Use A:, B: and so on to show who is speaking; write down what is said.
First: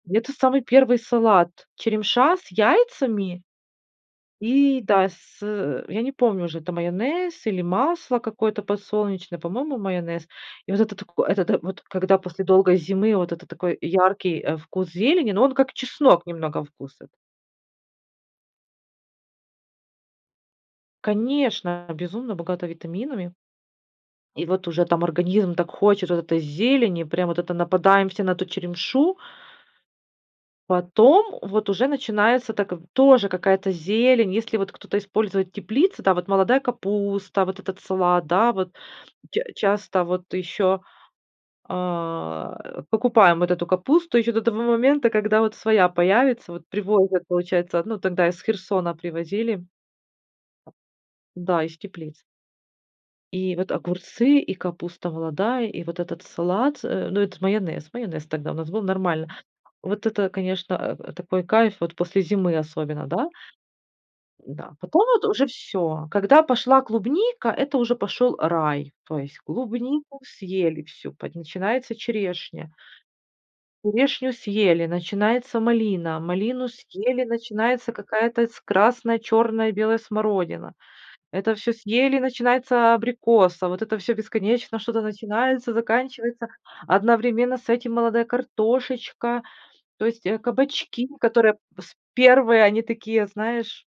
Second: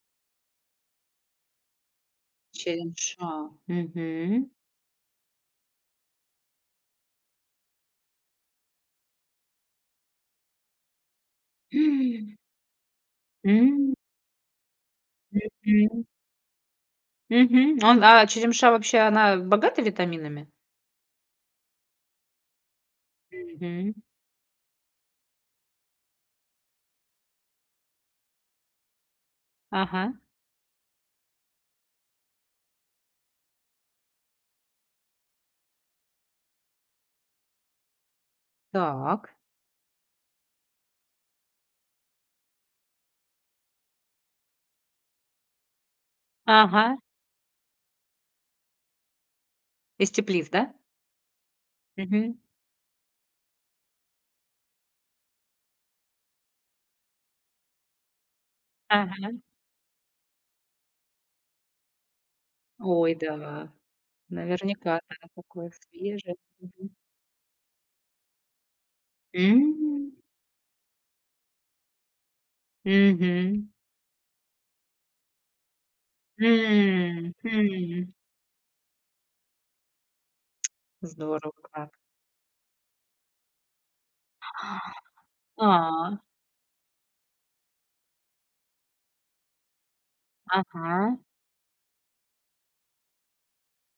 A: Это самый первый салат- черемша с яйцами
B: Черемша. Мгм.
A: и, да, с, э, я не помню уже, это майонез или масло какое-то подсолнечное, по-моему, майонез. И вот это тако это та вот когда
B: М.
A: после долгой зимы, вот это такой
B: М.
A: яркий, э, вкус зелени, но он как
B: Мгм.
A: чеснок немного вкус этот.
B: Мгм. Он а черемша, вообще, она богата витаминами?
A: Конечно. Безумно богата витаминами.
B: Мгм.
A: И вот уже там организм так хочет вот этой зелени, прям, вот это нападаем все на эту черемшу.
B: Ага.
A: Потом вот уже начинается так, в тоже какая-то зелень. Если вот кто-то использует теплицу, да, вот, молодая капуста, вот этот салат, да, вот.
B: Так.
A: Ча часто вот ещё, а, э, покупаем вот эту капусту ещё до того момента, когда вот своя появится. Вот
B: Ага.
A: привозят, получается. Ну, тогда из Херсона привозили.
B: Из теплиц, да?
A: Да, из теплиц.
B: Мгм.
A: И вот огурцы, и капуста молодая, и вот этот салат с э, ну, это майонез, майонез тогда у нас был, нормально.
B: Ага.
A: Вот это, конечно, э, э, такой кайф вот после зимы особенно,
B: Ой,
A: да?
B: да,
A: Да.
B: наверняка,
A: Потом
B: да,
A: вот уже
B: такое
A: всё.
B: свежее,
A: Когда пошла
B: мгм.
A: клубника, это уже пошёл рай. То есть
B: М.
A: клубнику съели всю. Под начинается черешня.
B: Мгм.
A: Черешню съели, начинается малина. Малину съели,
B: М,
A: начинается
B: м.
A: какая-то с красная, чёрная, белая смородина.
B: Здорово
A: Это всё
B: как.
A: съели, начинается абрикос. А вот это всё бесконечно что-то начинается,
B: А.
A: заканчивается, а одновременно с этим молодая картошечка. То есть, э, кабачки,
B: Ага.
A: которые с первые, они такие, знаешь